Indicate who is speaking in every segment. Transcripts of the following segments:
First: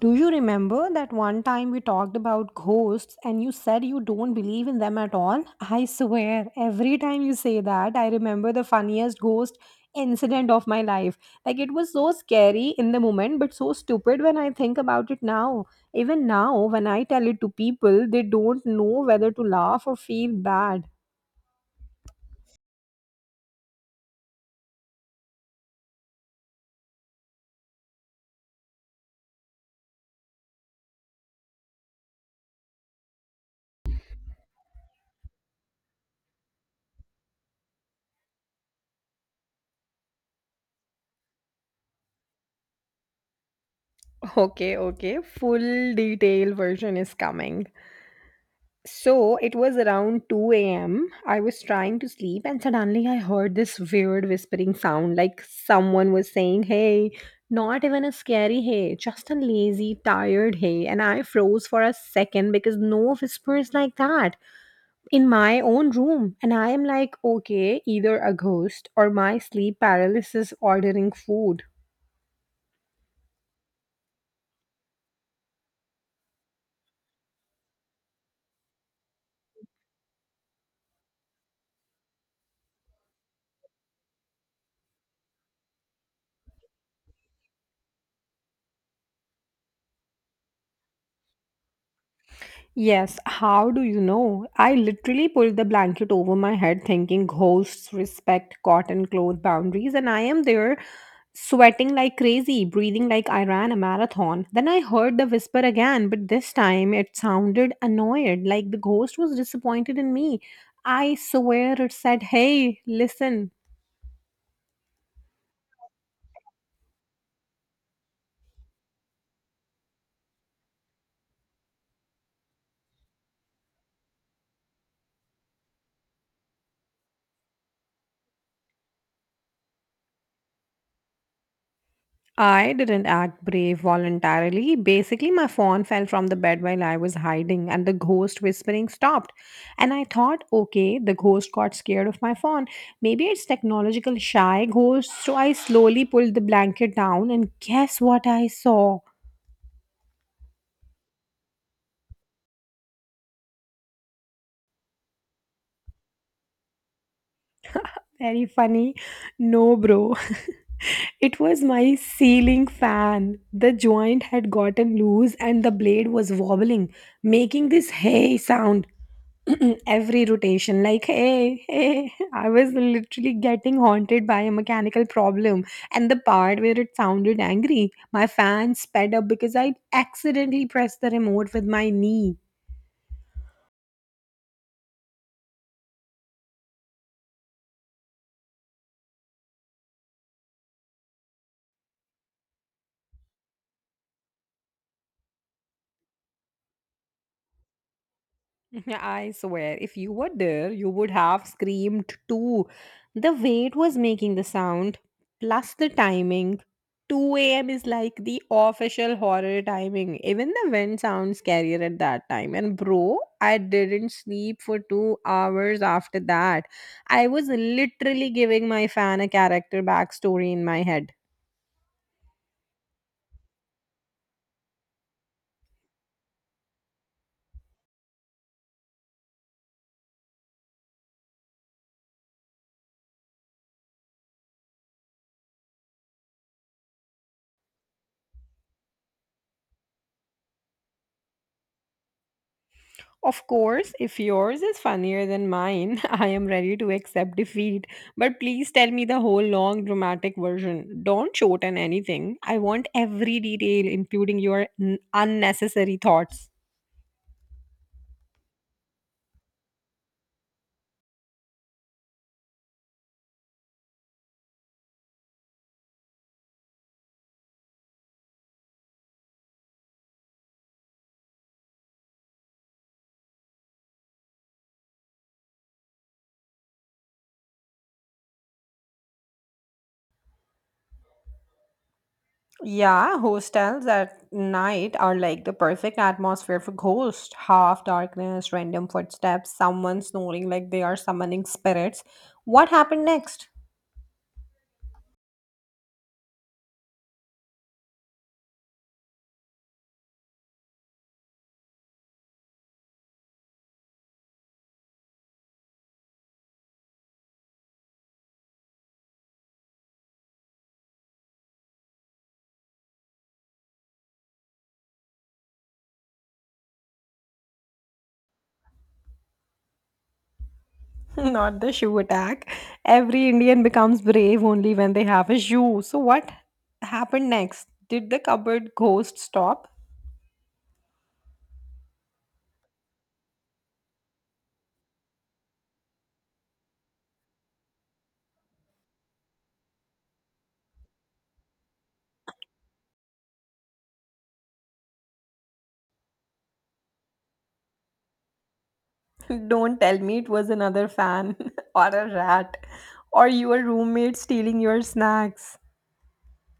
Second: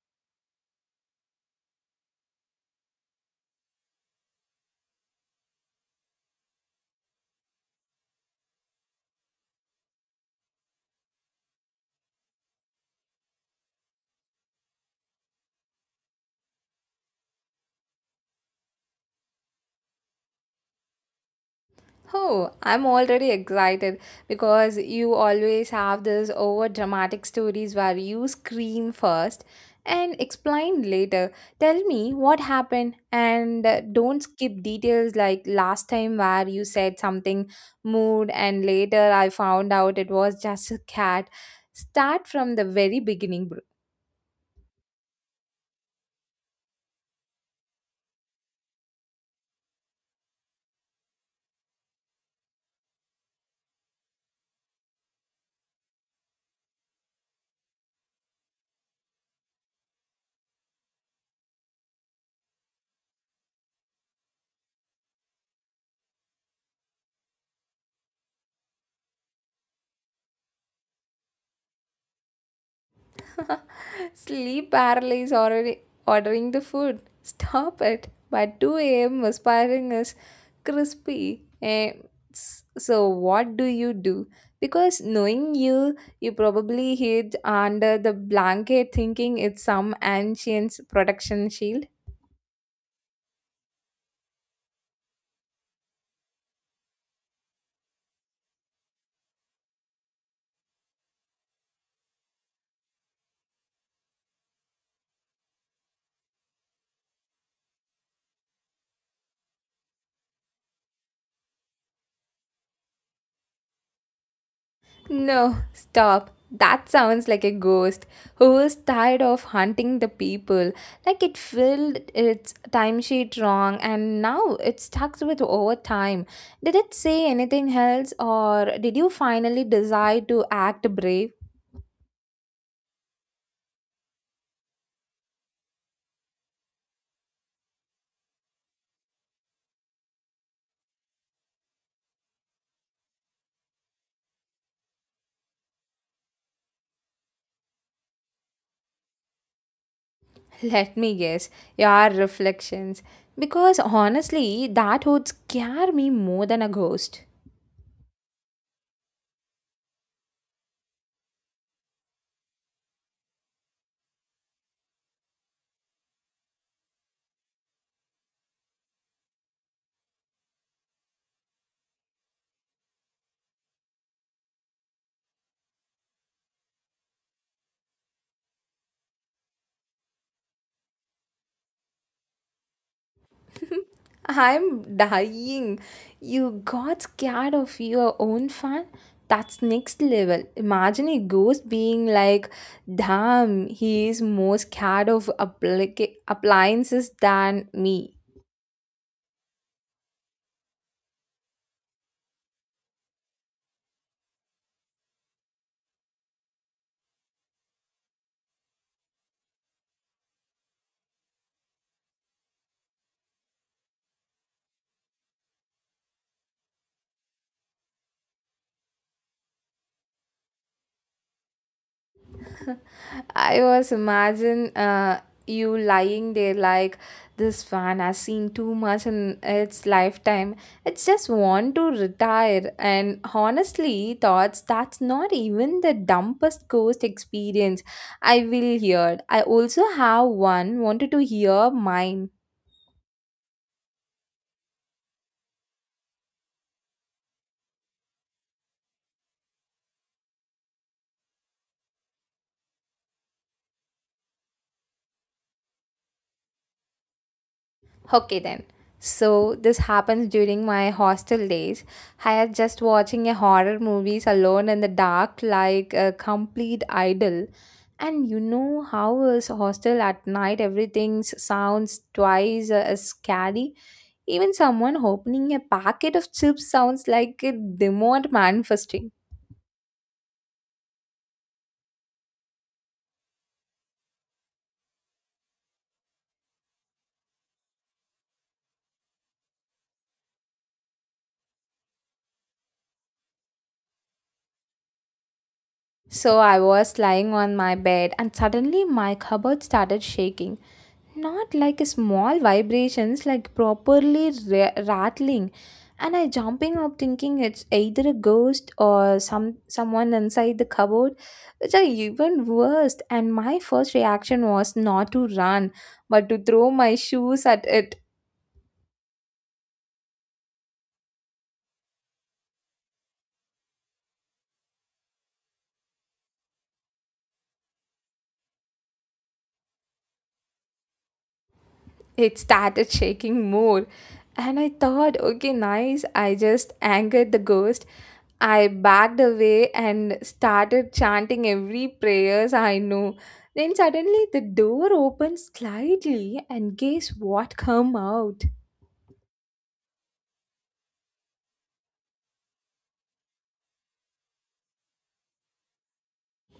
Speaker 1: Do you remember that one time we talked about ghosts and you said you don't believe in them at all? I swear, every time you say that, I remember the funniest ghost incident of my life. Like, it was so scary in the moment, but so stupid when I think about it now. Even now, when I tell it to people, they don't know whether to laugh or feel bad.
Speaker 2: Oh, I'm already excited because you always have this over dramatic stories where you scream first and explain later. Tell me what happened and don't skip details like last time where you said something mood and later I found out it was just a cat. Start from the very beginning, bro.
Speaker 1: Okay, okay, full detail version is coming. So it was around 2 a.m. I was trying to sleep, and suddenly I heard this weird whispering sound like someone was saying, Hey, not even a scary hey, just a lazy, tired hey. And I froze for a second because no whispers like that in my own room. And I am like, Okay, either a ghost or my sleep paralysis ordering food.
Speaker 2: Sleep paralysis already ordering the food. Stop it. By 2 a.m., aspiring is crispy. And so, what do you do? Because knowing you, you probably hid under the blanket thinking it's some ancient protection shield.
Speaker 1: Yes, how do you know? I literally pulled the blanket over my head thinking ghosts respect cotton cloth boundaries, and I am there sweating like crazy, breathing like I ran a marathon. Then I heard the whisper again, but this time it sounded annoyed, like the ghost was disappointed in me. I swear it said, Hey, listen,
Speaker 2: No, stop. That sounds like a ghost who was tired of hunting the people. Like it filled its timesheet wrong and now it's stuck with overtime. Did it say anything else or did you finally decide to act brave?
Speaker 1: I didn't act brave voluntarily. Basically, my phone fell from the bed while I was hiding, and the ghost whispering stopped. And I thought, okay, the ghost got scared of my phone. Maybe it's technological shy ghost. So I slowly pulled the blanket down, and guess what I saw?
Speaker 2: Let me guess. Your reflections. Because honestly, that would scare me more than a ghost.
Speaker 1: Very funny. No, bro. It was my ceiling fan. The joint had gotten loose, and the blade was wobbling, making this hey sound. Every rotation like hey hey. I was literally getting haunted by a mechanical problem. And the part where it sounded angry, my fan sped up because I accidentally pressed the remote with my knee.
Speaker 2: I'm dying. You got scared of your own fan? That's next level. Imagine a ghost being like, damn, he is more scared of appliances than me.
Speaker 1: I swear, if you were there, you would have screamed too. The way it was making the sound, plus the timing. 2 a.m. is like the official horror timing. Even the wind sounds scarier at that time. And bro, I didn't sleep for 2 hours after that. I was literally giving my fan a character backstory in my head.
Speaker 2: I was imagine you lying there like this fan has seen too much in its lifetime. It's just want to retire. And honestly, thoughts that's not even the dumbest ghost experience I will hear. I also have one wanted to hear mine.
Speaker 1: Of course, if yours is funnier than mine, I am ready to accept defeat. But please tell me the whole long dramatic version. Don't shorten anything. I want every detail, including your unnecessary thoughts.
Speaker 2: Okay then. So this happens during my hostel days. I was just watching a horror movies alone in the dark like a complete idol. And you know how is hostel at night everything sounds twice as scary. Even someone opening a packet of chips sounds like a demon manifesting.
Speaker 1: Yeah, hostels at night are like the perfect atmosphere for ghosts. Half darkness, random footsteps, someone snoring like they are summoning spirits. What happened next?
Speaker 2: So I was lying on my bed and suddenly my cupboard started shaking, not like a small vibrations, like properly rattling. And I jumping up thinking it's either a ghost or someone inside the cupboard, which are even worse. And my first reaction was not to run but to throw my shoes at it.
Speaker 1: Not the shoe attack. Every Indian becomes brave only when they have a shoe. So, what happened next? Did the cupboard ghost stop?
Speaker 2: It started shaking more. And I thought, okay, nice. I just angered the ghost. I backed away and started chanting every prayers I know. Then suddenly the door opened slightly and guess what come out?
Speaker 1: Don't tell me it was another fan, or a rat or your roommate stealing your snacks.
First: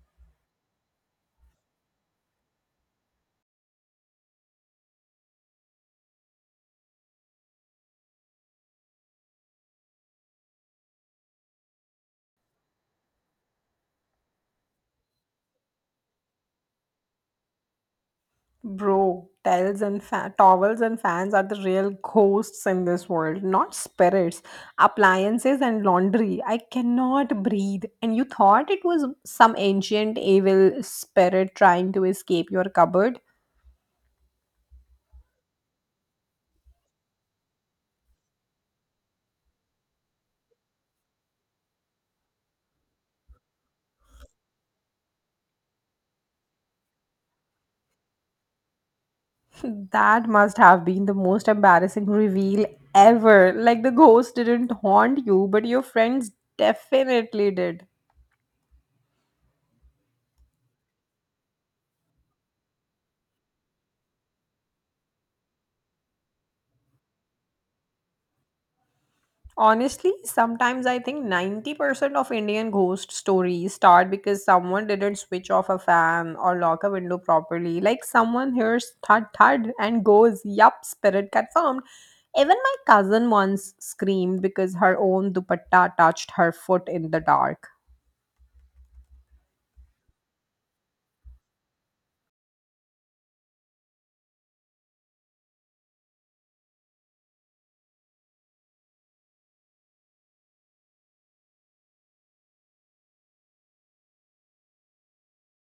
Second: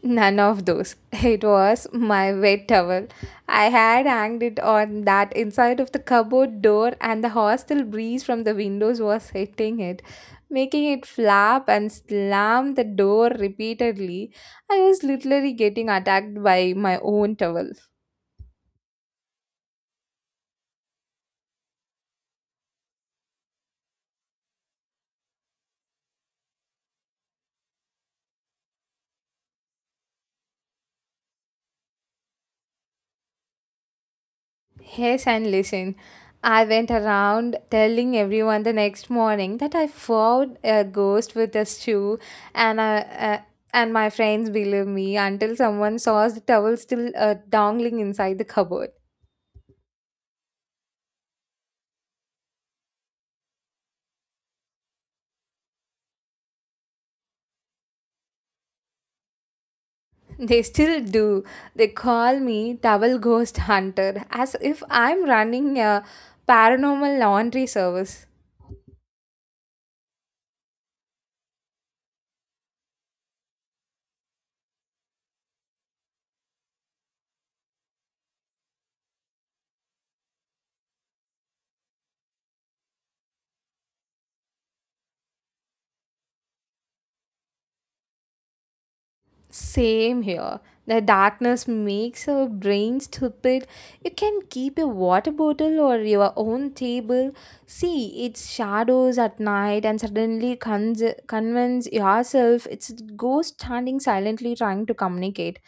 Speaker 2: None of those. It was my wet towel. I had hanged it on that inside of the cupboard door, and the hostile breeze from the windows was hitting it, making it flap and slam the door repeatedly. I was literally getting attacked by my own towel.
Speaker 1: Bro, towels and towels and fans are the real ghosts in this world, not spirits. Appliances and laundry. I cannot breathe. And you thought it was some ancient evil spirit trying to escape your cupboard?
Speaker 2: Yes, and listen, I went around telling everyone the next morning that I found a ghost with a shoe, and I, uh, and my friends believed me until someone saw the towel still dangling inside the cupboard.
Speaker 1: That must have been the most embarrassing reveal ever. Like the ghost didn't haunt you, but your friends definitely did.
Speaker 2: They still do. They call me Towel Ghost Hunter as if I'm running a paranormal laundry service.
Speaker 1: Honestly, sometimes I think 90% of Indian ghost stories start because someone didn't switch off a fan or lock a window properly. Like someone hears thud thud and goes, Yup, spirit confirmed. Even my cousin once screamed because her own dupatta touched her foot in the dark.
Speaker 2: Same here. The darkness makes our brain stupid. You can keep a water bottle or your own table. See its shadows at night and suddenly convince yourself it's a ghost standing silently trying to communicate.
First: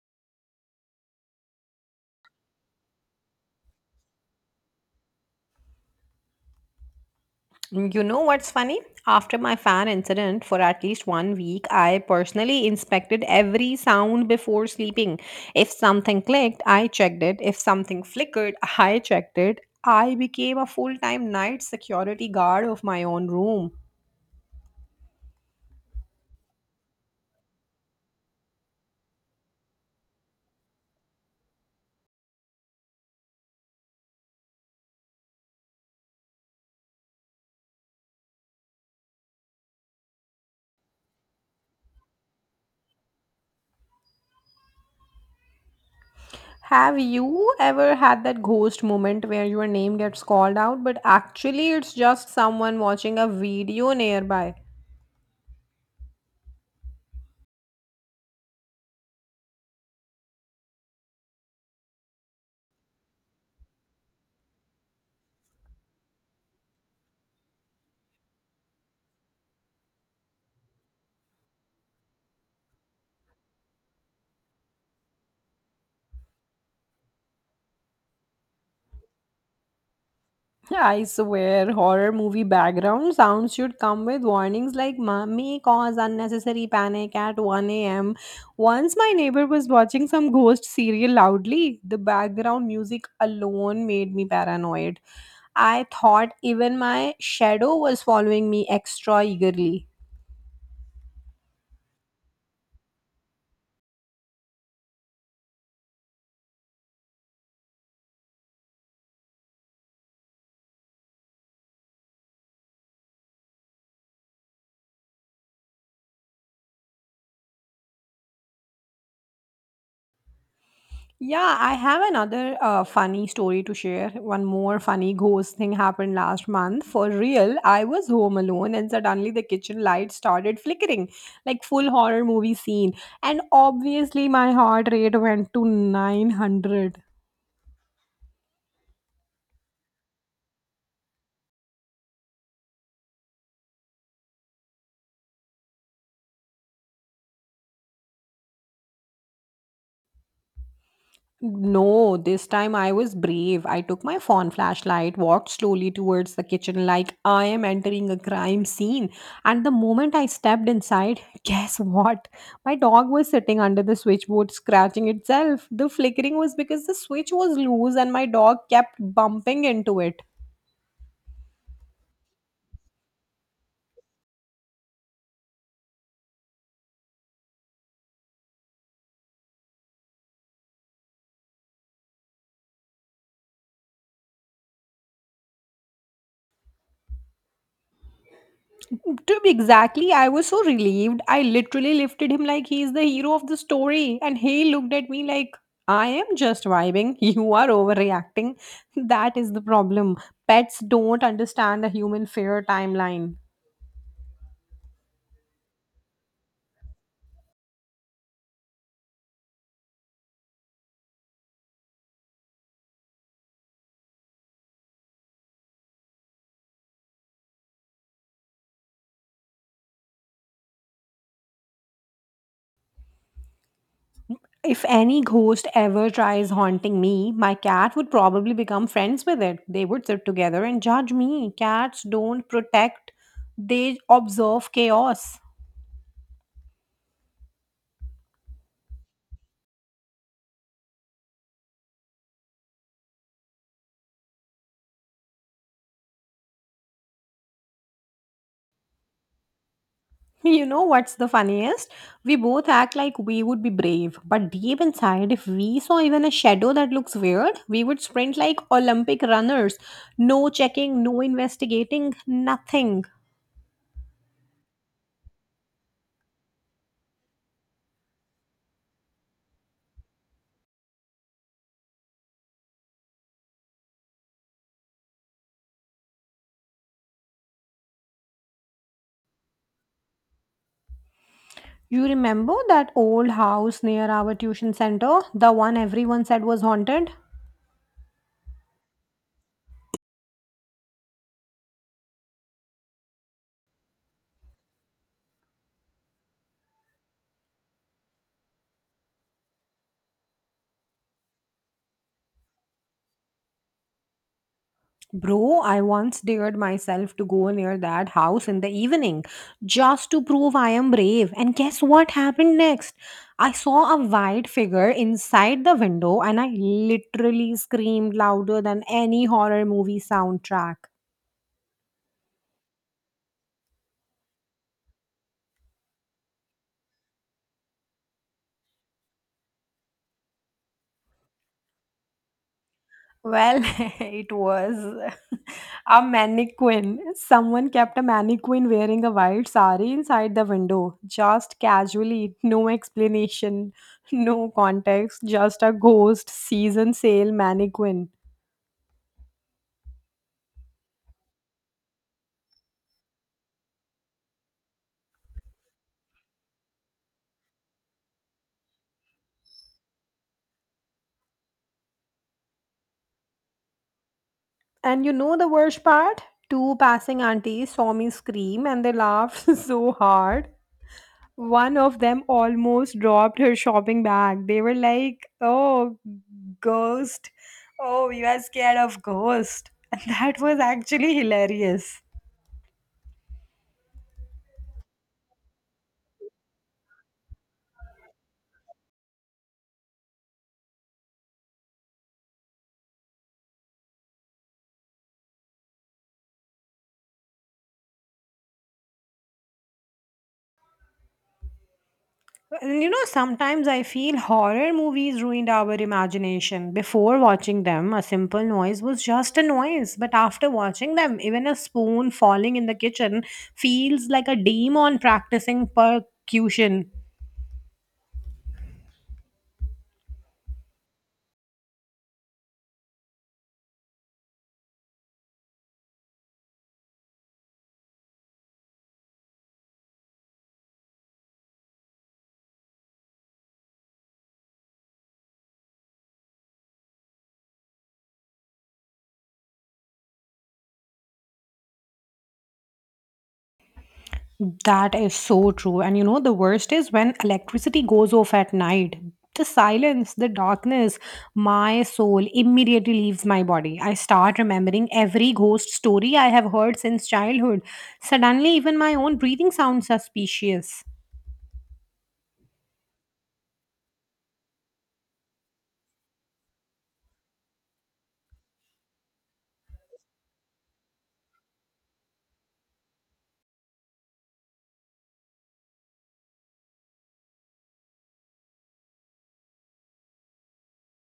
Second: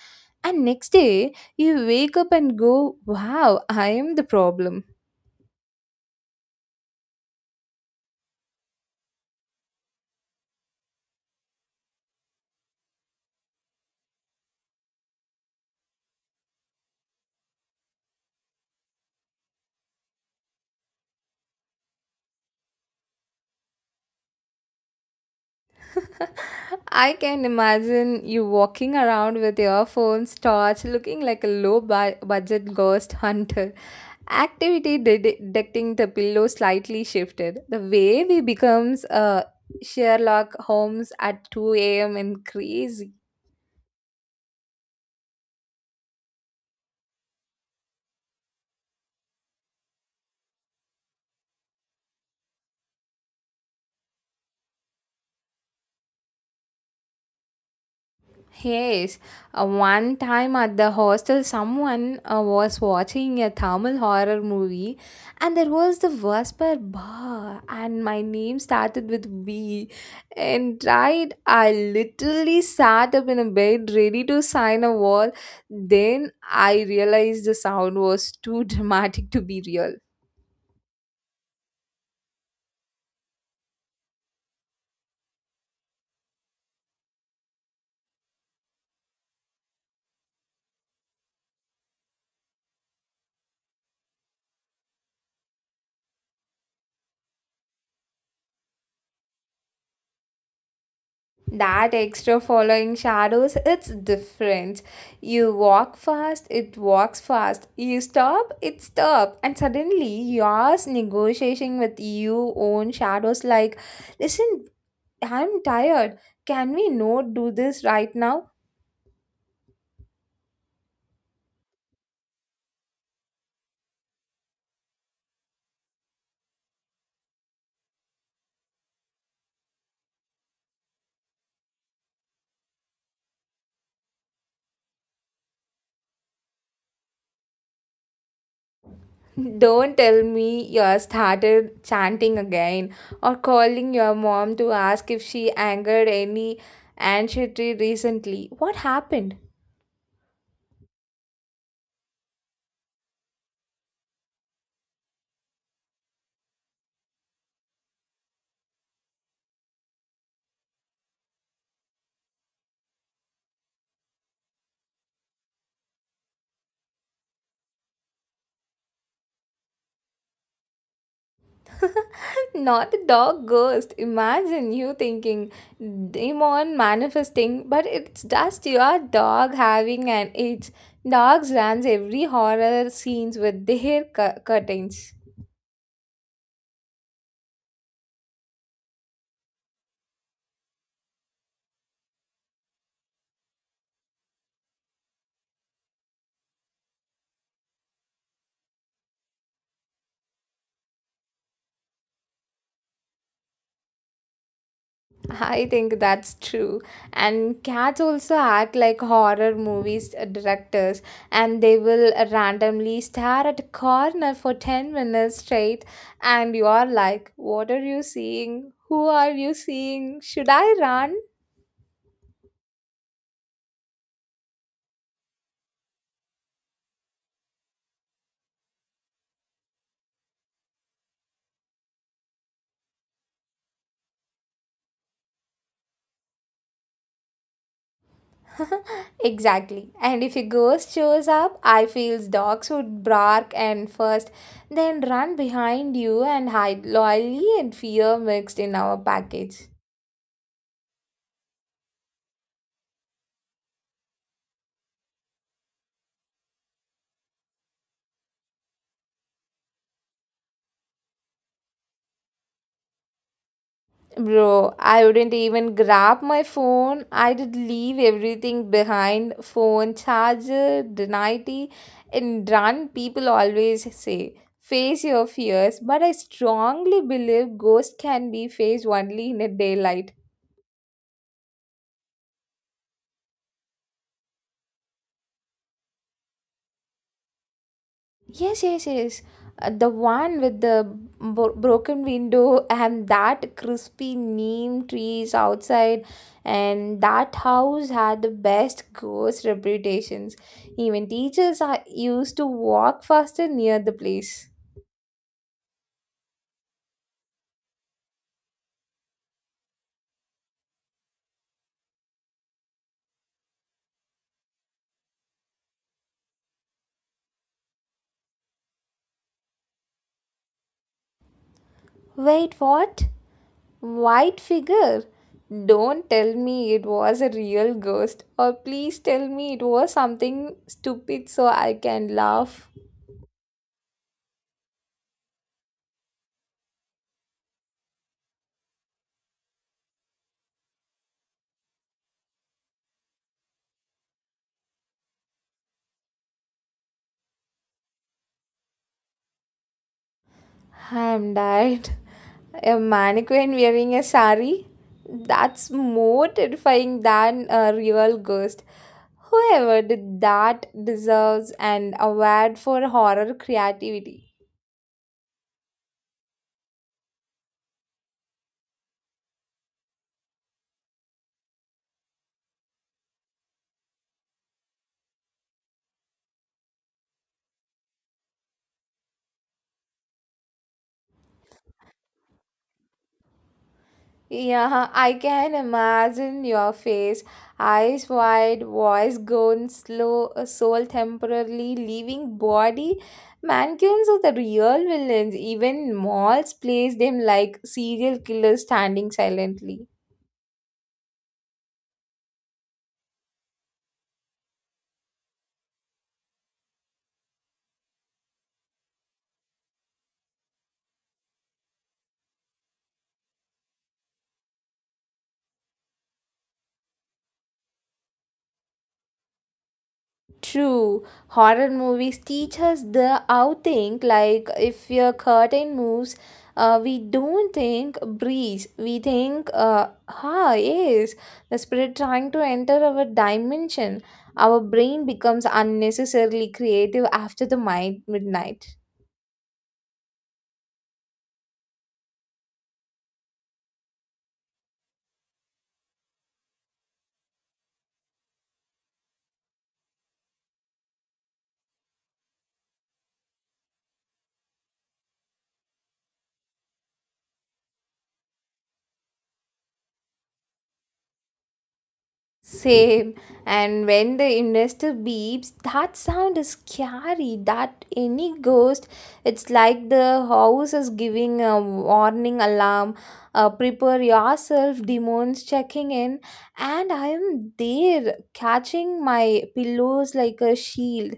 Speaker 2: And next day, you wake up and go, Wow, I am the problem.
Speaker 1: You know what's funny? After my fan incident, for at least 1 week, I personally inspected every sound before sleeping. If something clicked, I checked it. If something flickered, I checked it. I became a full time night security guard of my own room.
Speaker 2: I can imagine you walking around with your phone torch looking like a low budget ghost hunter. Activity detecting the pillow slightly shifted. The way we becomes Sherlock Holmes at 2 a.m. and crazy.
Speaker 1: Have you ever had that ghost moment where your name gets called out, but actually it's just someone watching a video nearby?
Speaker 2: Yes, one time at the hostel, someone was watching a Tamil horror movie, and there was the whisper "ba," and my name started with B. And right, I literally sat up in a bed ready to sign a wall. Then I realized the sound was too dramatic to be real.
Speaker 1: Yeah, I swear, horror movie background sounds should come with warnings like May cause unnecessary panic at 1 a.m." Once my neighbor was watching some ghost serial loudly. The background music alone made me paranoid. I thought even my shadow was following me extra eagerly.
Speaker 2: That extra following shadows, it's different. You walk fast, it walks fast, you stop, it stops. And suddenly yours negotiating with your own shadows like, listen, I'm tired, can we not do this right now?
Speaker 1: Yeah, I have another funny story to share. One more funny ghost thing happened last month. For real, I was home alone and suddenly the kitchen light started flickering, like full horror movie scene. And obviously, my heart rate went to 900.
Speaker 2: Don't tell me you are started chanting again or calling your mom to ask if she angered any ancestry recently. What happened?
Speaker 1: No, this time I was brave. I took my phone flashlight, walked slowly towards the kitchen like I am entering a crime scene. And the moment I stepped inside, guess what? My dog was sitting under the switchboard scratching itself. The flickering was because the switch was loose and my dog kept bumping into it.
Speaker 2: Not the dog ghost. Imagine you thinking demon manifesting, but it's just your dog having an itch. Dogs runs every horror scenes with their curtains.
Speaker 1: To be exactly, I was so relieved. I literally lifted him like he is the hero of the story, and he looked at me like, I am just vibing. You are overreacting. That is the problem. Pets don't understand the human fear timeline.
Speaker 2: I think that's true. And cats also act like horror movies directors and they will randomly stare at a corner for 10 minutes straight and you are like, What are you seeing? Who are you seeing? Should I run?
Speaker 1: If any ghost ever tries haunting me, my cat would probably become friends with it. They would sit together and judge me. Cats don't protect, they observe chaos.
Speaker 2: Exactly. And if a ghost shows up, I feels dogs would bark and first, then run behind you and hide loyally and fear mixed in our package.
Speaker 1: You know what's the funniest? We both act like we would be brave, but deep inside, if we saw even a shadow that looks weird, we would sprint like Olympic runners. No checking, no investigating, nothing.
Speaker 2: Bro, I wouldn't even grab my phone. I did leave everything behind phone charger, deniety, and run. People always say, face your fears, but I strongly believe ghosts can be faced only in a daylight.
Speaker 1: You remember that old house near our tuition center? The one everyone said was haunted?
Speaker 2: Yes, yes, yes. The one with the broken window and that crispy neem trees outside, and that house had the best ghost reputations. Even teachers are used to walk faster near the place.
Speaker 1: Bro, I once dared myself to go near that house in the evening just to prove I am brave. And guess what happened next? I saw a white figure inside the window and I literally screamed louder than any horror movie soundtrack.
Speaker 2: Wait, what? White figure? Don't tell me it was a real ghost, or please tell me it was something stupid so I can laugh.
Speaker 1: Well, it was a mannequin. Someone kept a mannequin wearing a white sari inside the window, just casually, no explanation, no context, just a ghost season sale mannequin.
Speaker 2: I'm died. A mannequin wearing a sari? That's more terrifying than a real ghost. Whoever did that deserves an award for horror creativity.
Speaker 1: And you know the worst part? Two passing aunties saw me scream and they laughed so hard. One of them almost dropped her shopping bag. They were like, "Oh, ghost. Oh, you are scared of ghost." And that was actually hilarious.
Speaker 2: Yeah, I can imagine your face, eyes wide, voice gone slow, soul temporarily leaving body. Mannequins are the real villains. Even malls place them like serial killers standing silently.
Speaker 1: And you know, sometimes I feel horror movies ruined our imagination. Before watching them, a simple noise was just a noise, but after watching them, even a spoon falling in the kitchen feels like a demon practicing percussion.
Speaker 2: True, horror movies teach us the outthink. Like if your curtain moves, we don't think breeze. We think, yes, the spirit trying to enter our dimension. Our brain becomes unnecessarily creative after the mind midnight.
Speaker 1: That is so true. And you know, the worst is when electricity goes off at night. The silence, the darkness, my soul immediately leaves my body. I start remembering every ghost story I have heard since childhood. Suddenly, even my own breathing sounds suspicious.
Speaker 2: Same. And when the investor beeps, that sound is scary. That any ghost, it's like the house is giving a warning alarm. Prepare yourself, demons checking in. And I am there, catching my pillows like a shield.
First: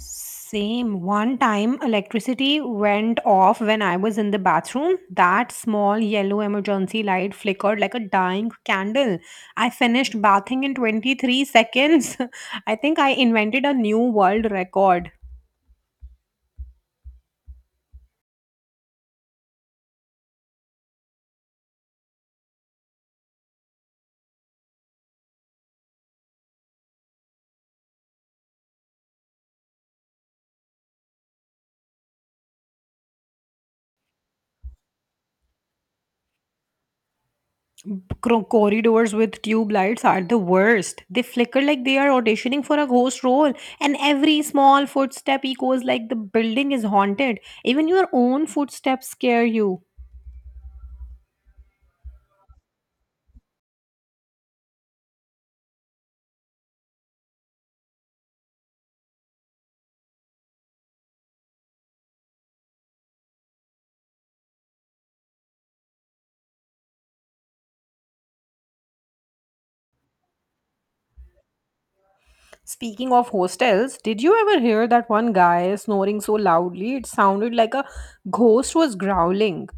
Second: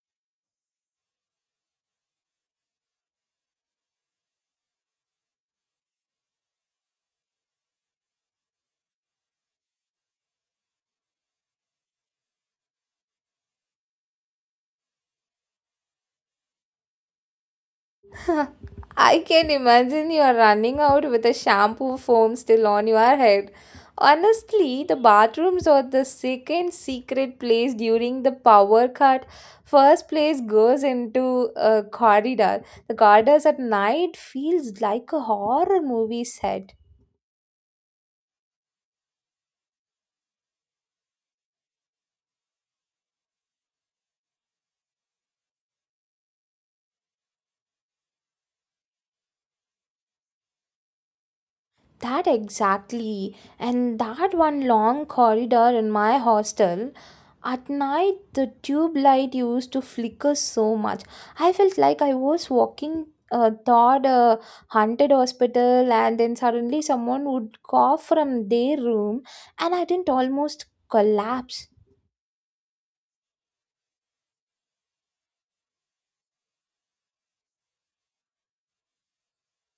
Speaker 1: Same. One time electricity went off when I was in the bathroom. That small yellow emergency light flickered like a dying candle. I finished bathing in 23 seconds. I think I invented a new world record.
Speaker 2: I can imagine you are running out with a shampoo foam still on your head. Honestly, the bathrooms are the second secret place during the power cut. First place goes into a corridor. The corridors at night feels like a horror movie set.
Speaker 1: Corridors with tube lights are the worst. They flicker like they are auditioning for a ghost role, and every small footstep echoes like the building is haunted. Even your own footsteps scare you.
Speaker 2: That exactly. And that one long corridor in my hostel, at night the tube light used to flicker so much. I felt like I was walking toward a haunted hospital, and then suddenly someone would cough from their room, and I didn't almost collapse.
Speaker 1: Speaking of hostels, did you ever hear that one guy snoring so loudly it sounded like a ghost was growling?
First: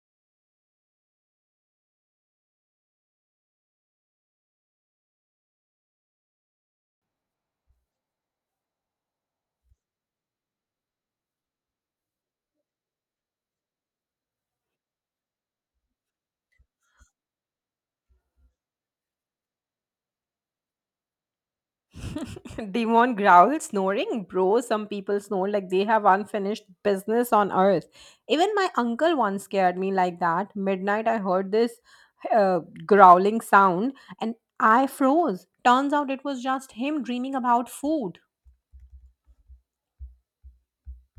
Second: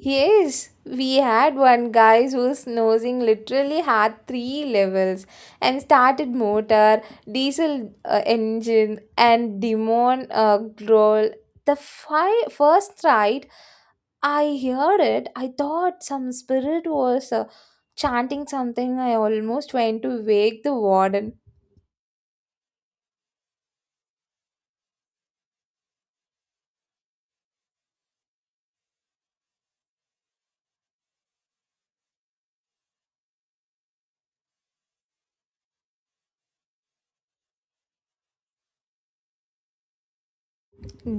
Speaker 2: Yes, we had one guy whose nosing literally had three levels and started motor, diesel engine, and demon growl. The first ride I heard it, I thought some spirit was chanting something. I almost went to wake the warden.
Speaker 1: Demon growl snoring? Bro, some people snore like they have unfinished business on earth. Even my uncle once scared me like that. Midnight, I heard this uh, growling sound and I froze. Turns out it was just him dreaming about food.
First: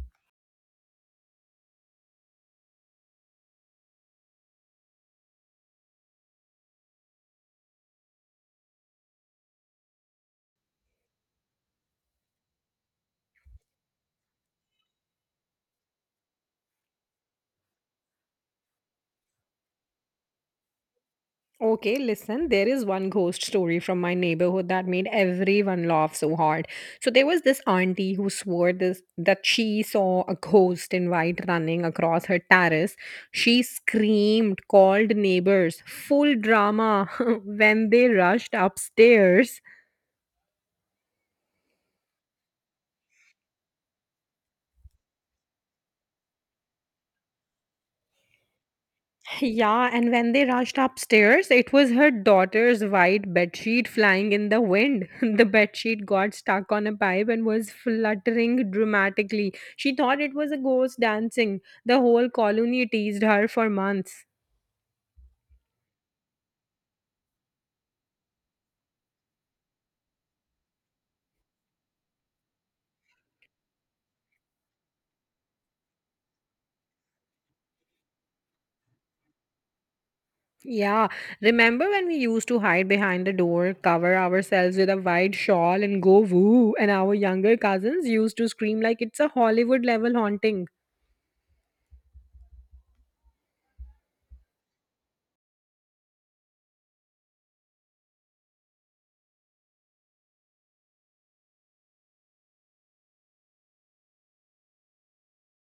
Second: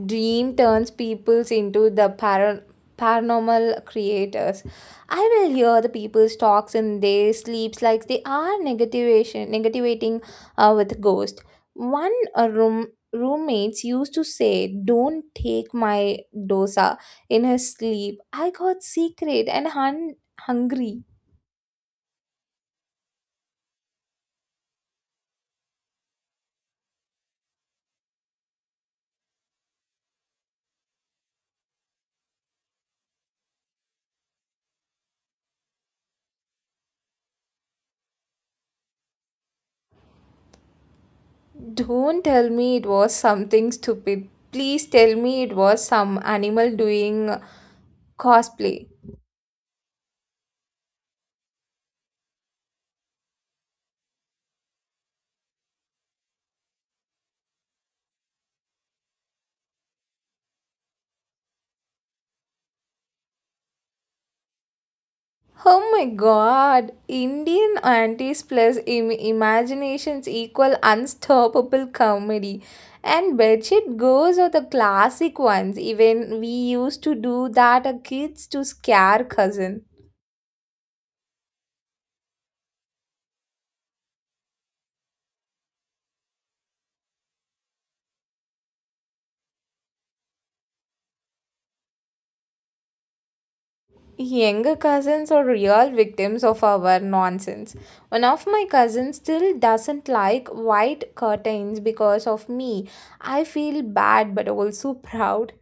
Speaker 2: Dream turns peoples into the paranormal creators. I will hear the people's talks in their sleeps like they are negativating with ghost. One roommates used to say, "Don't take my dosa in his sleep." I got secret and hungry.
Speaker 1: Okay, listen, there is one ghost story from my neighborhood that made everyone laugh so hard. So there was this auntie who swore this that she saw a ghost in white running across her terrace. She screamed, called neighbors, full drama when they rushed upstairs.
Speaker 2: Don't tell me it was something stupid. Please tell me it was some animal doing cosplay.
Speaker 1: Yeah, and when they rushed upstairs, it was her daughter's white bedsheet flying in the wind. The bedsheet got stuck on a pipe and was fluttering dramatically. She thought it was a ghost dancing. The whole colony teased her for months.
Speaker 2: Oh my god, Indian aunties plus imaginations equal unstoppable comedy. And bedsheet goes are the classic ones. Even we used to do that as kids to scare cousin.
Speaker 1: Yeah, remember when we used to hide behind the door, cover ourselves with a white shawl, and go woo? And our younger cousins used to scream like it's a Hollywood level haunting.
Speaker 2: Younger cousins are real victims of our nonsense. One of my cousins still doesn't like white curtains because of me. I feel bad but also proud.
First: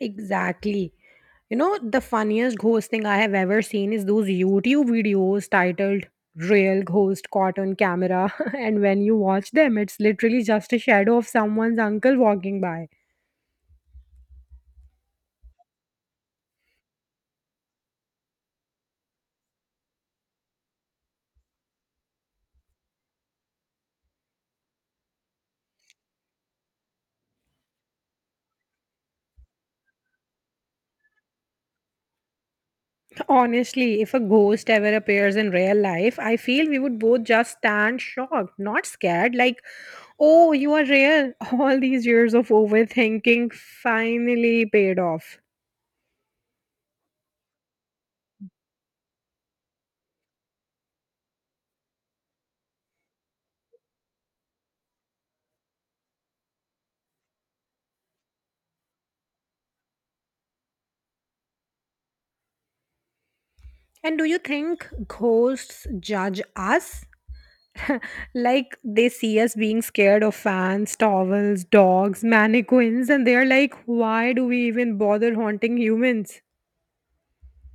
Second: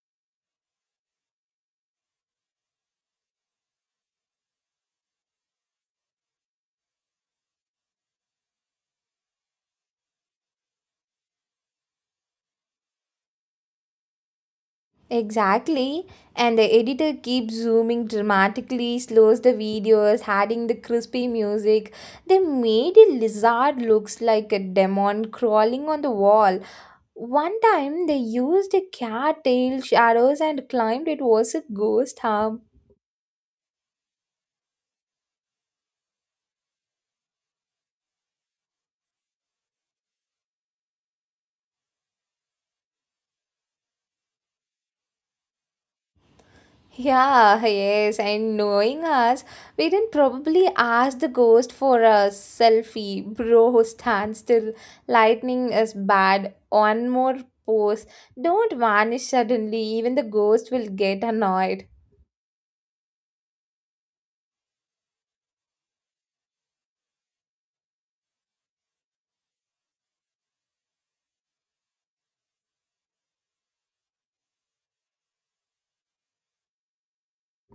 Speaker 1: Exactly. You know, the funniest ghosting I have ever seen is those YouTube videos titled Real Ghost Caught on Camera. And when you watch them, it's literally just a shadow of someone's uncle walking by.
Speaker 2: Exactly. And the editor keeps zooming dramatically, slows the videos, adding the crispy music. They made a lizard looks like a demon crawling on the wall. One time they used a cat tail shadows and climbed it was a ghost arm.
Speaker 1: Honestly, if a ghost ever appears in real life, I feel we would both just stand shocked, not scared. Like, Oh, you are real. All these years of overthinking finally paid off.
Speaker 2: Yeah, yes, and knowing us, we didn't probably ask the ghost for a selfie. Bro, stand still. Lightning is bad. One more pose. Don't vanish suddenly. Even the ghost will get annoyed.
Speaker 1: And do you think ghosts judge us? Like they see us being scared of fans, towels, dogs, mannequins, and they're like, why do we even bother haunting humans?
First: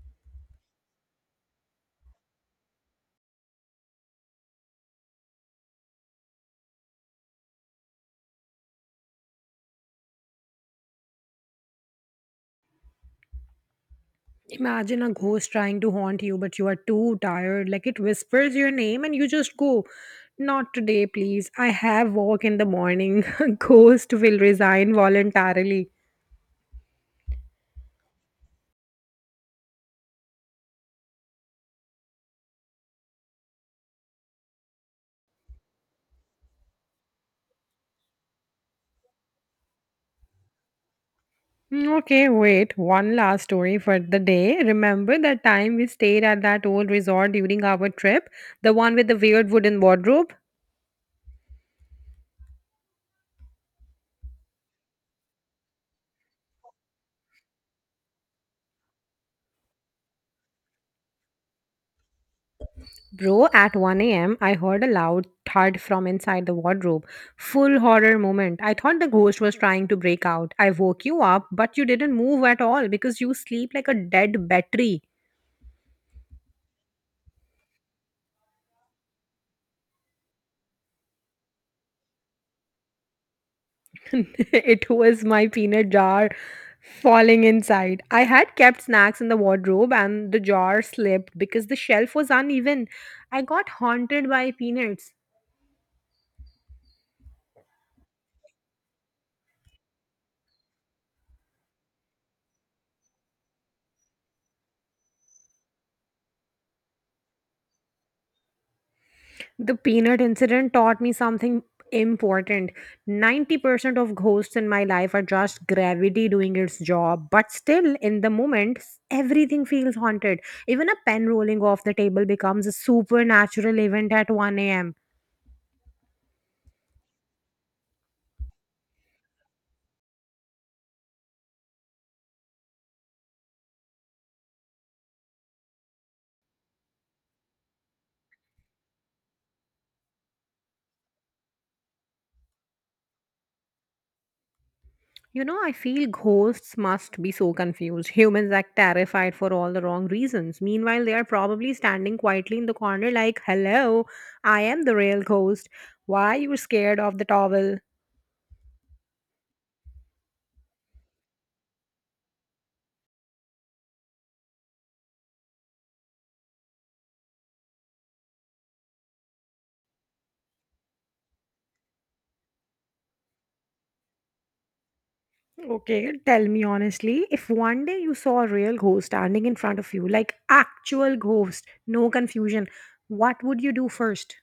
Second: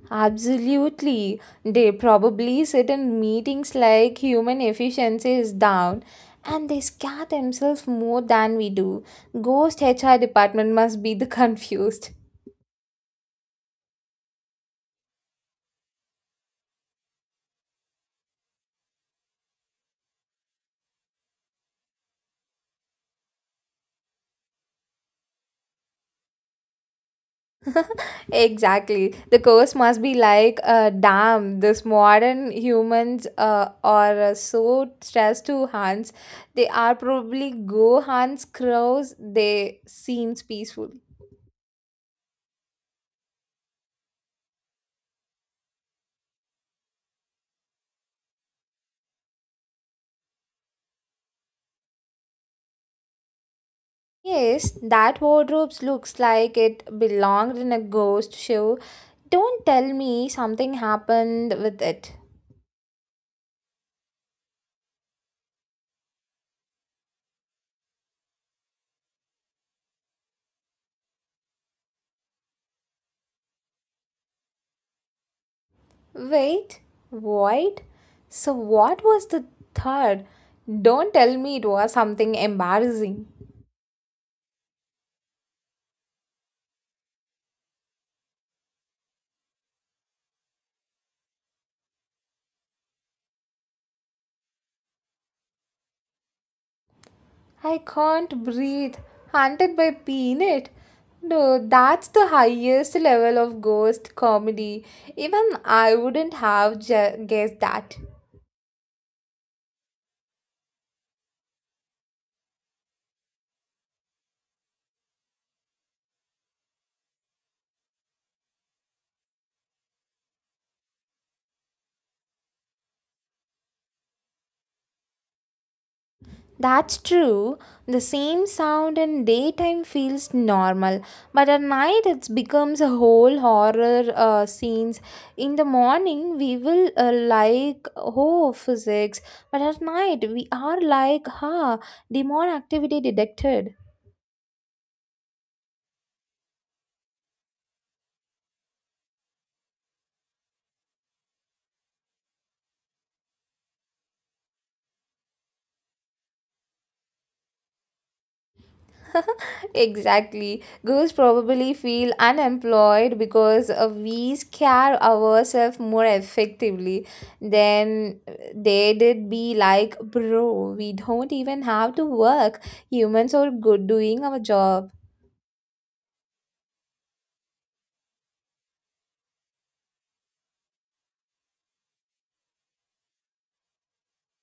Speaker 2: Absolutely. They probably sit in meetings like human efficiency is down and they scare themselves more than we do. Ghost HR department must be the confused.
Speaker 1: Imagine a ghost trying to haunt you, but you are too tired. Like it whispers your name and you just go, Not today, please. I have work in the morning. Ghost will resign voluntarily.
Speaker 2: Exactly. The curse must be like, damn, this modern humans are so stressed to Hans. They are probably go Hans crows. They seems peaceful.
Speaker 1: "Mm, okay, wait. One last story for the day. Remember that time we stayed at that old resort during our trip? The one with the weird wooden wardrobe?
Speaker 2: Yes, that wardrobe looks like it belonged in a ghost show. Don't tell me something happened with it.
Speaker 1: Bro, at 1 a.m., I heard a loud thud from inside the wardrobe. Full horror moment. I thought the ghost was trying to break out. I woke you up, but you didn't move at all because you sleep like a dead battery.
Speaker 2: Wait, what? So what was the third? Don't tell me it was something embarrassing.
Speaker 1: It was my peanut jar falling inside. I had kept snacks in the wardrobe and the jar slipped because the shelf was uneven. I got haunted by peanuts.
Speaker 2: I can't breathe, haunted by Peanut. No, that's the highest level of ghost comedy. Even I wouldn't have guessed that.
Speaker 1: The peanut incident taught me something important. 90% of ghosts in my life are just gravity doing its job, but still, in the moment, everything feels haunted. Even a pen rolling off the table becomes a supernatural event at 1 a.m.
Speaker 2: That's true. The same sound in daytime feels normal, but at night it becomes a whole horror scenes. In the morning, we will like oh physics, but at night we are like ha demon activity detected.
Speaker 1: You know, I feel ghosts must be so confused. Humans act terrified for all the wrong reasons. Meanwhile, they are probably standing quietly in the corner, like, hello, I am the real ghost. Why you scared of the towel?
Speaker 2: Exactly. Girls probably feel unemployed because we scare ourselves more effectively than they did be like, bro, we don't even have to work. Humans are good doing our job.
Speaker 1: Okay, tell me honestly, if one day you saw a real ghost standing in front of you, like actual ghost, no confusion, what would you do first?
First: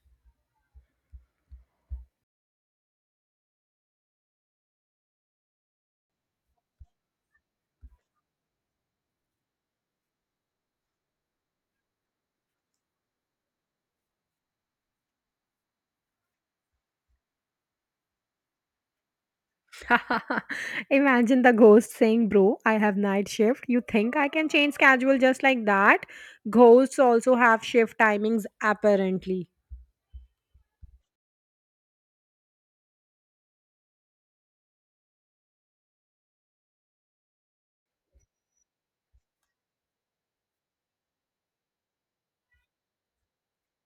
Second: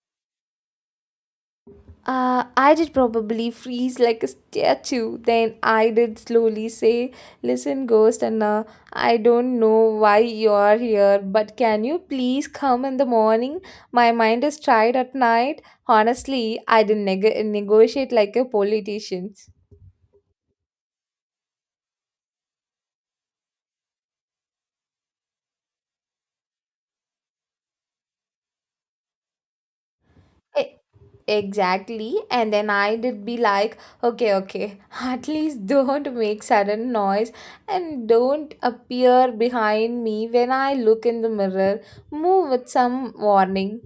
Speaker 2: I did probably freeze like a statue. Then I did slowly say, Listen, ghost, and I don't know why you're here, but can you please come in the morning? My mind is tired at night. Honestly, I didn't negotiate like a politician.
Speaker 1: Imagine the ghost saying, bro, I have night shift. You think I can change schedule just like that? Ghosts also have shift timings, apparently.
Speaker 2: Exactly. And then I did be like, okay, okay, at least don't make sudden noise and don't appear behind me when I look in the mirror. Move with some warning.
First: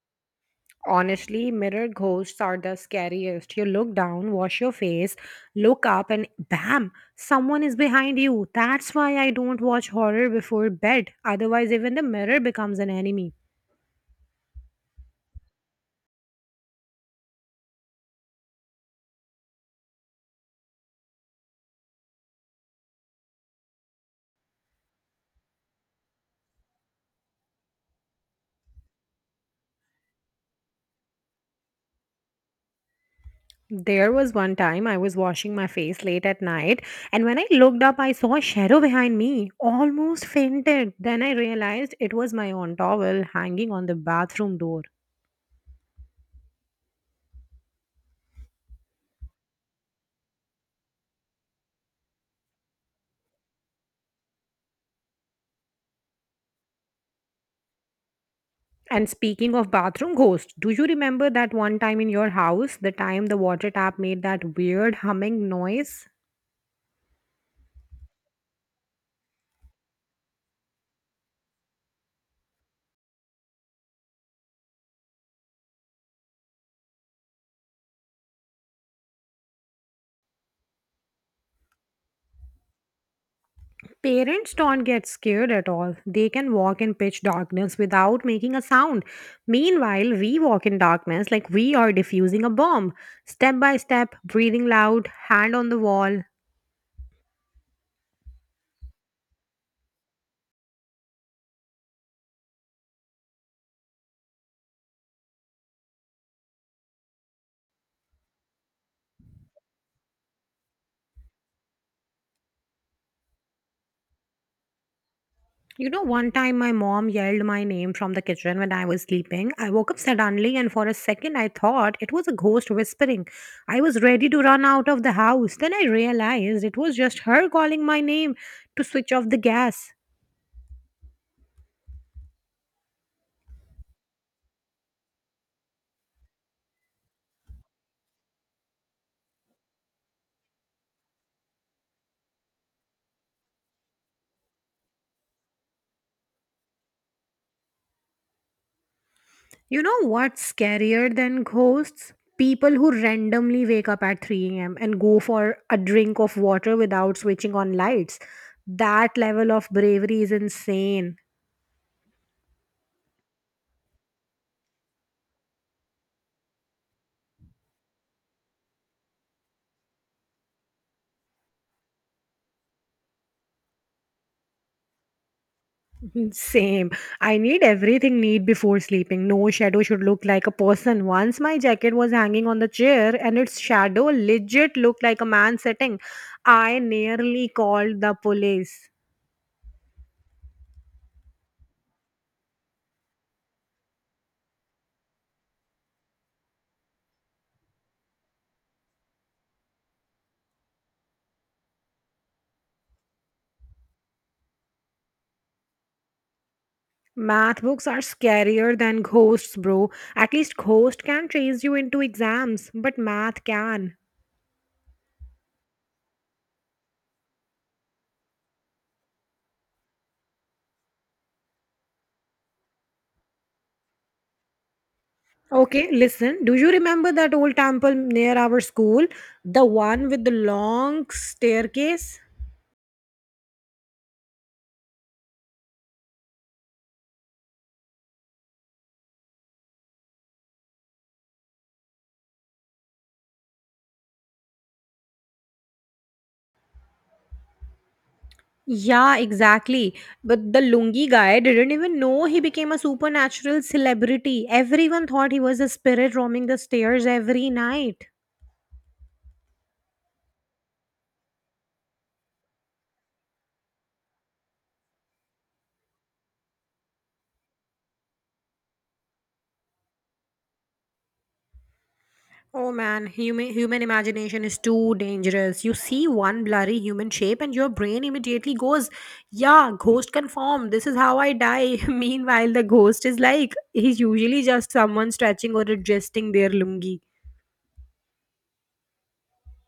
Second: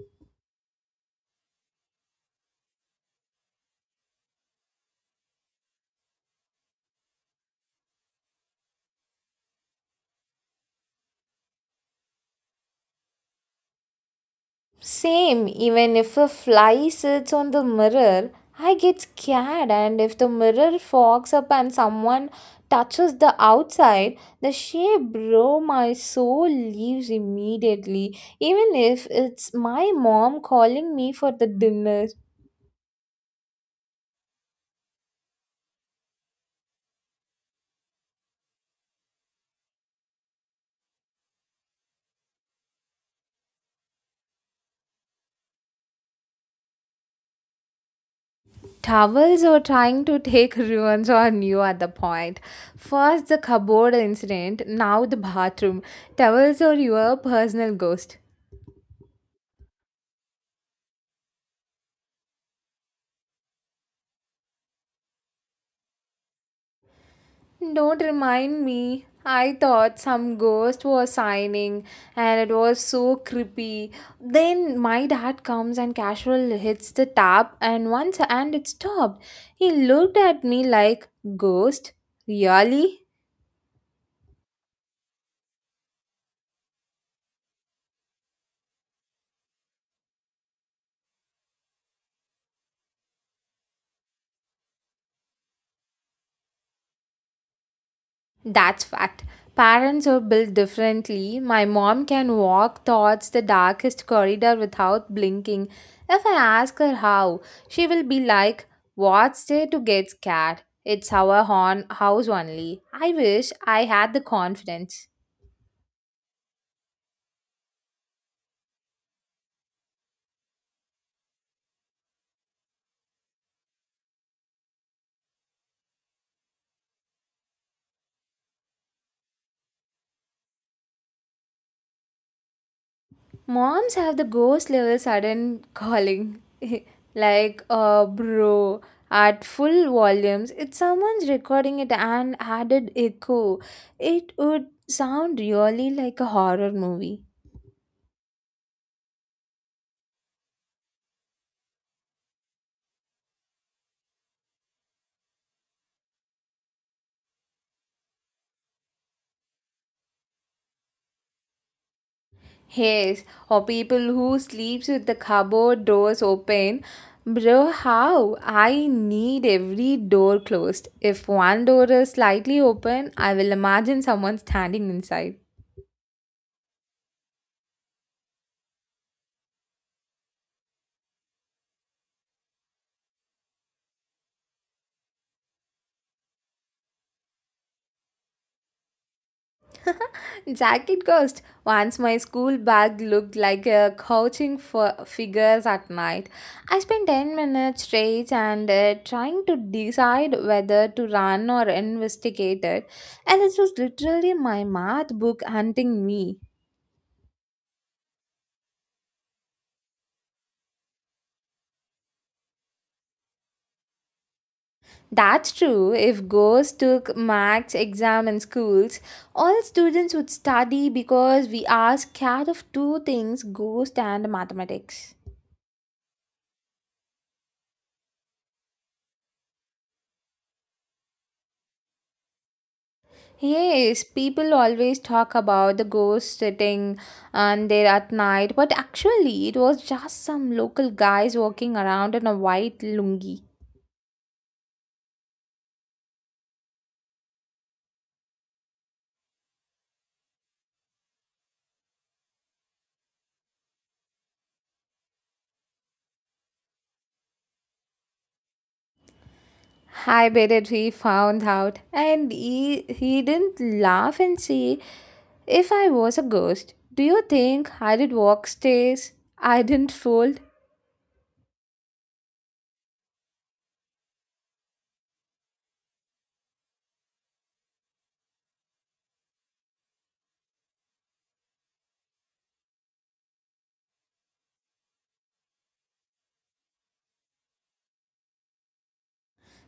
Speaker 1: Honestly, mirror ghosts are the scariest. You look down, wash your face, look up, and bam, someone is behind you. That's why I don't watch horror before bed. Otherwise, even the mirror becomes an enemy.
Speaker 2: Same, even if a fly sits on the mirror, I get scared, and if the mirror fogs up and someone touches the outside, the shape, bro, my soul leaves immediately, even if it's my mom calling me for the dinner.
Speaker 1: There was one time I was washing my face late at night, and when I looked up, I saw a shadow behind me, almost fainted. Then I realized it was my own towel hanging on the bathroom door.
Speaker 2: Towels are trying to take ruins on you at the point. First, the cupboard incident, now, the bathroom. Towels are your personal ghost.
Speaker 1: And speaking of bathroom ghost, do you remember that one time in your house, the time the water tap made that weird humming noise?
Speaker 2: Don't remind me. I thought some ghost was signing and it was so creepy. Then my dad comes and casual hits the tap and once and it stopped. He looked at me like ghost? Really?
Speaker 1: Parents don't get scared at all. They can walk in pitch darkness without making a sound. Meanwhile, we walk in darkness like we are diffusing a bomb. Step by step, breathing loud, hand on the wall.
Speaker 2: That's fact. Parents are built differently. My mom can walk towards the darkest corridor without blinking. If I ask her how, she will be like, What's there to get scared? It's our house only. I wish I had the confidence.
Speaker 1: You know, one time my mom yelled my name from the kitchen when I was sleeping. I woke up suddenly, and for a second I thought it was a ghost whispering. I was ready to run out of the house. Then I realized it was just her calling my name to switch off the gas.
Speaker 2: Moms have the ghost level sudden calling, like, bro, at full volumes. If someone's recording it and added echo, it would sound really like a horror movie.
Speaker 1: You know what's scarier than ghosts? People who randomly wake up at 3 a.m. and go for a drink of water without switching on lights. That level of bravery is insane.
Speaker 2: Yes, or people who sleeps with the cupboard doors open. Bro, how? I need every door closed. If one door is slightly open, I will imagine someone standing inside.
Speaker 1: Same. I need everything neat before sleeping. No shadow should look like a person. Once my jacket was hanging on the chair and its shadow legit looked like a man sitting. I nearly called the police.
Speaker 2: Jacket Ghost. Once my school bag looked like a couching for figures at night. I spent 10 minutes straight and trying to decide whether to run or investigate it, and it was literally my math book hunting me.
Speaker 1: Math books are scarier than ghosts, bro. At least ghost can trace you into exams, but math can.
Speaker 2: That's true. If ghosts took max exam in schools, all students would study because we are scared of two things, ghost and mathematics.
Speaker 1: Okay, listen. Do you remember that old temple near our school? The one with the long staircase?
Speaker 2: Yes, people always talk about the ghost sitting and there at night, but actually it was just some local guys walking around in a white lungi.
Speaker 1: Yeah, exactly. But the Lungi guy didn't even know he became a supernatural celebrity. Everyone thought he was a spirit roaming the stairs every night.
Speaker 2: I bet it he found out, and he didn't laugh and say, "If I was a ghost, do you think I did walk stairs? I didn't fold.
Speaker 1: Oh man, human imagination is too dangerous. You see one blurry human shape and your brain immediately goes, "Yeah, ghost confirmed. This is how I die." Meanwhile, the ghost is like he's usually just someone stretching or adjusting their lungi.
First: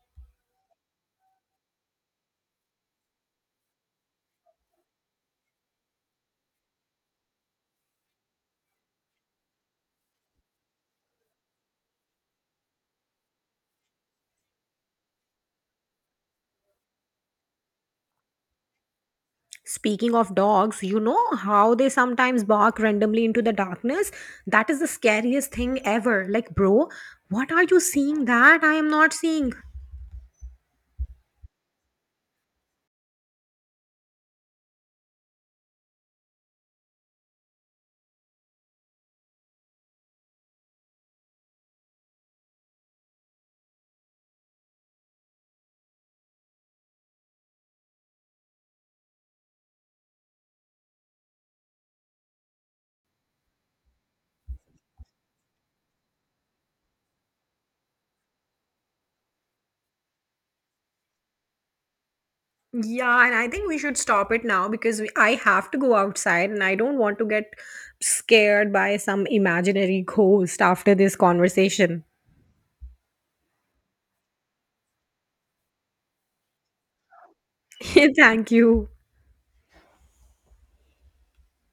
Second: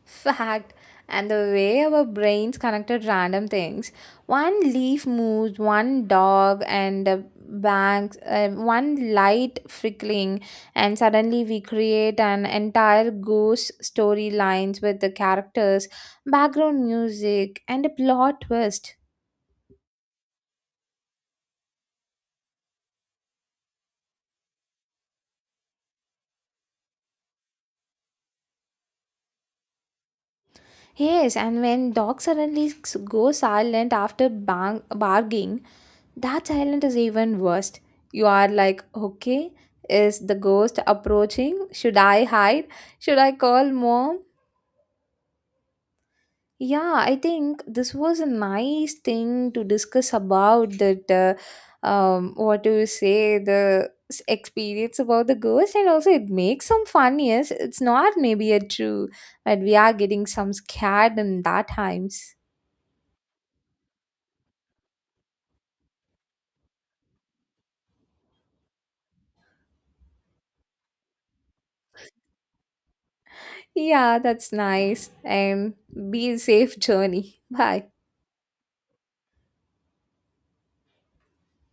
Speaker 2: Fact. And the way our brains connected random things, one leaf moves, one dog and a bank, one light flickering, and suddenly we create an entire ghost storylines with the characters, background music, and a plot twist.
Speaker 1: Speaking of dogs, you know how they sometimes bark randomly into the darkness? That is the scariest thing ever. Like, bro, what are you seeing that I am not seeing?
Speaker 2: Yes, and when dog suddenly go silent after barking. That silence is even worse. You are like, okay, is the ghost approaching? Should I hide? Should I call mom? Yeah, I think this was a nice thing to discuss about that. What do you say? The experience about the ghost, and also it makes some fun. Yes, it's not maybe a true, but we are getting some scared in that times.
Speaker 1: Yeah, and I think we should stop it now because I have to go outside and I don't want to get scared by some imaginary ghost after this conversation.
Speaker 2: Yeah, that's nice. And be safe journey. Bye.
Speaker 1: Thank you.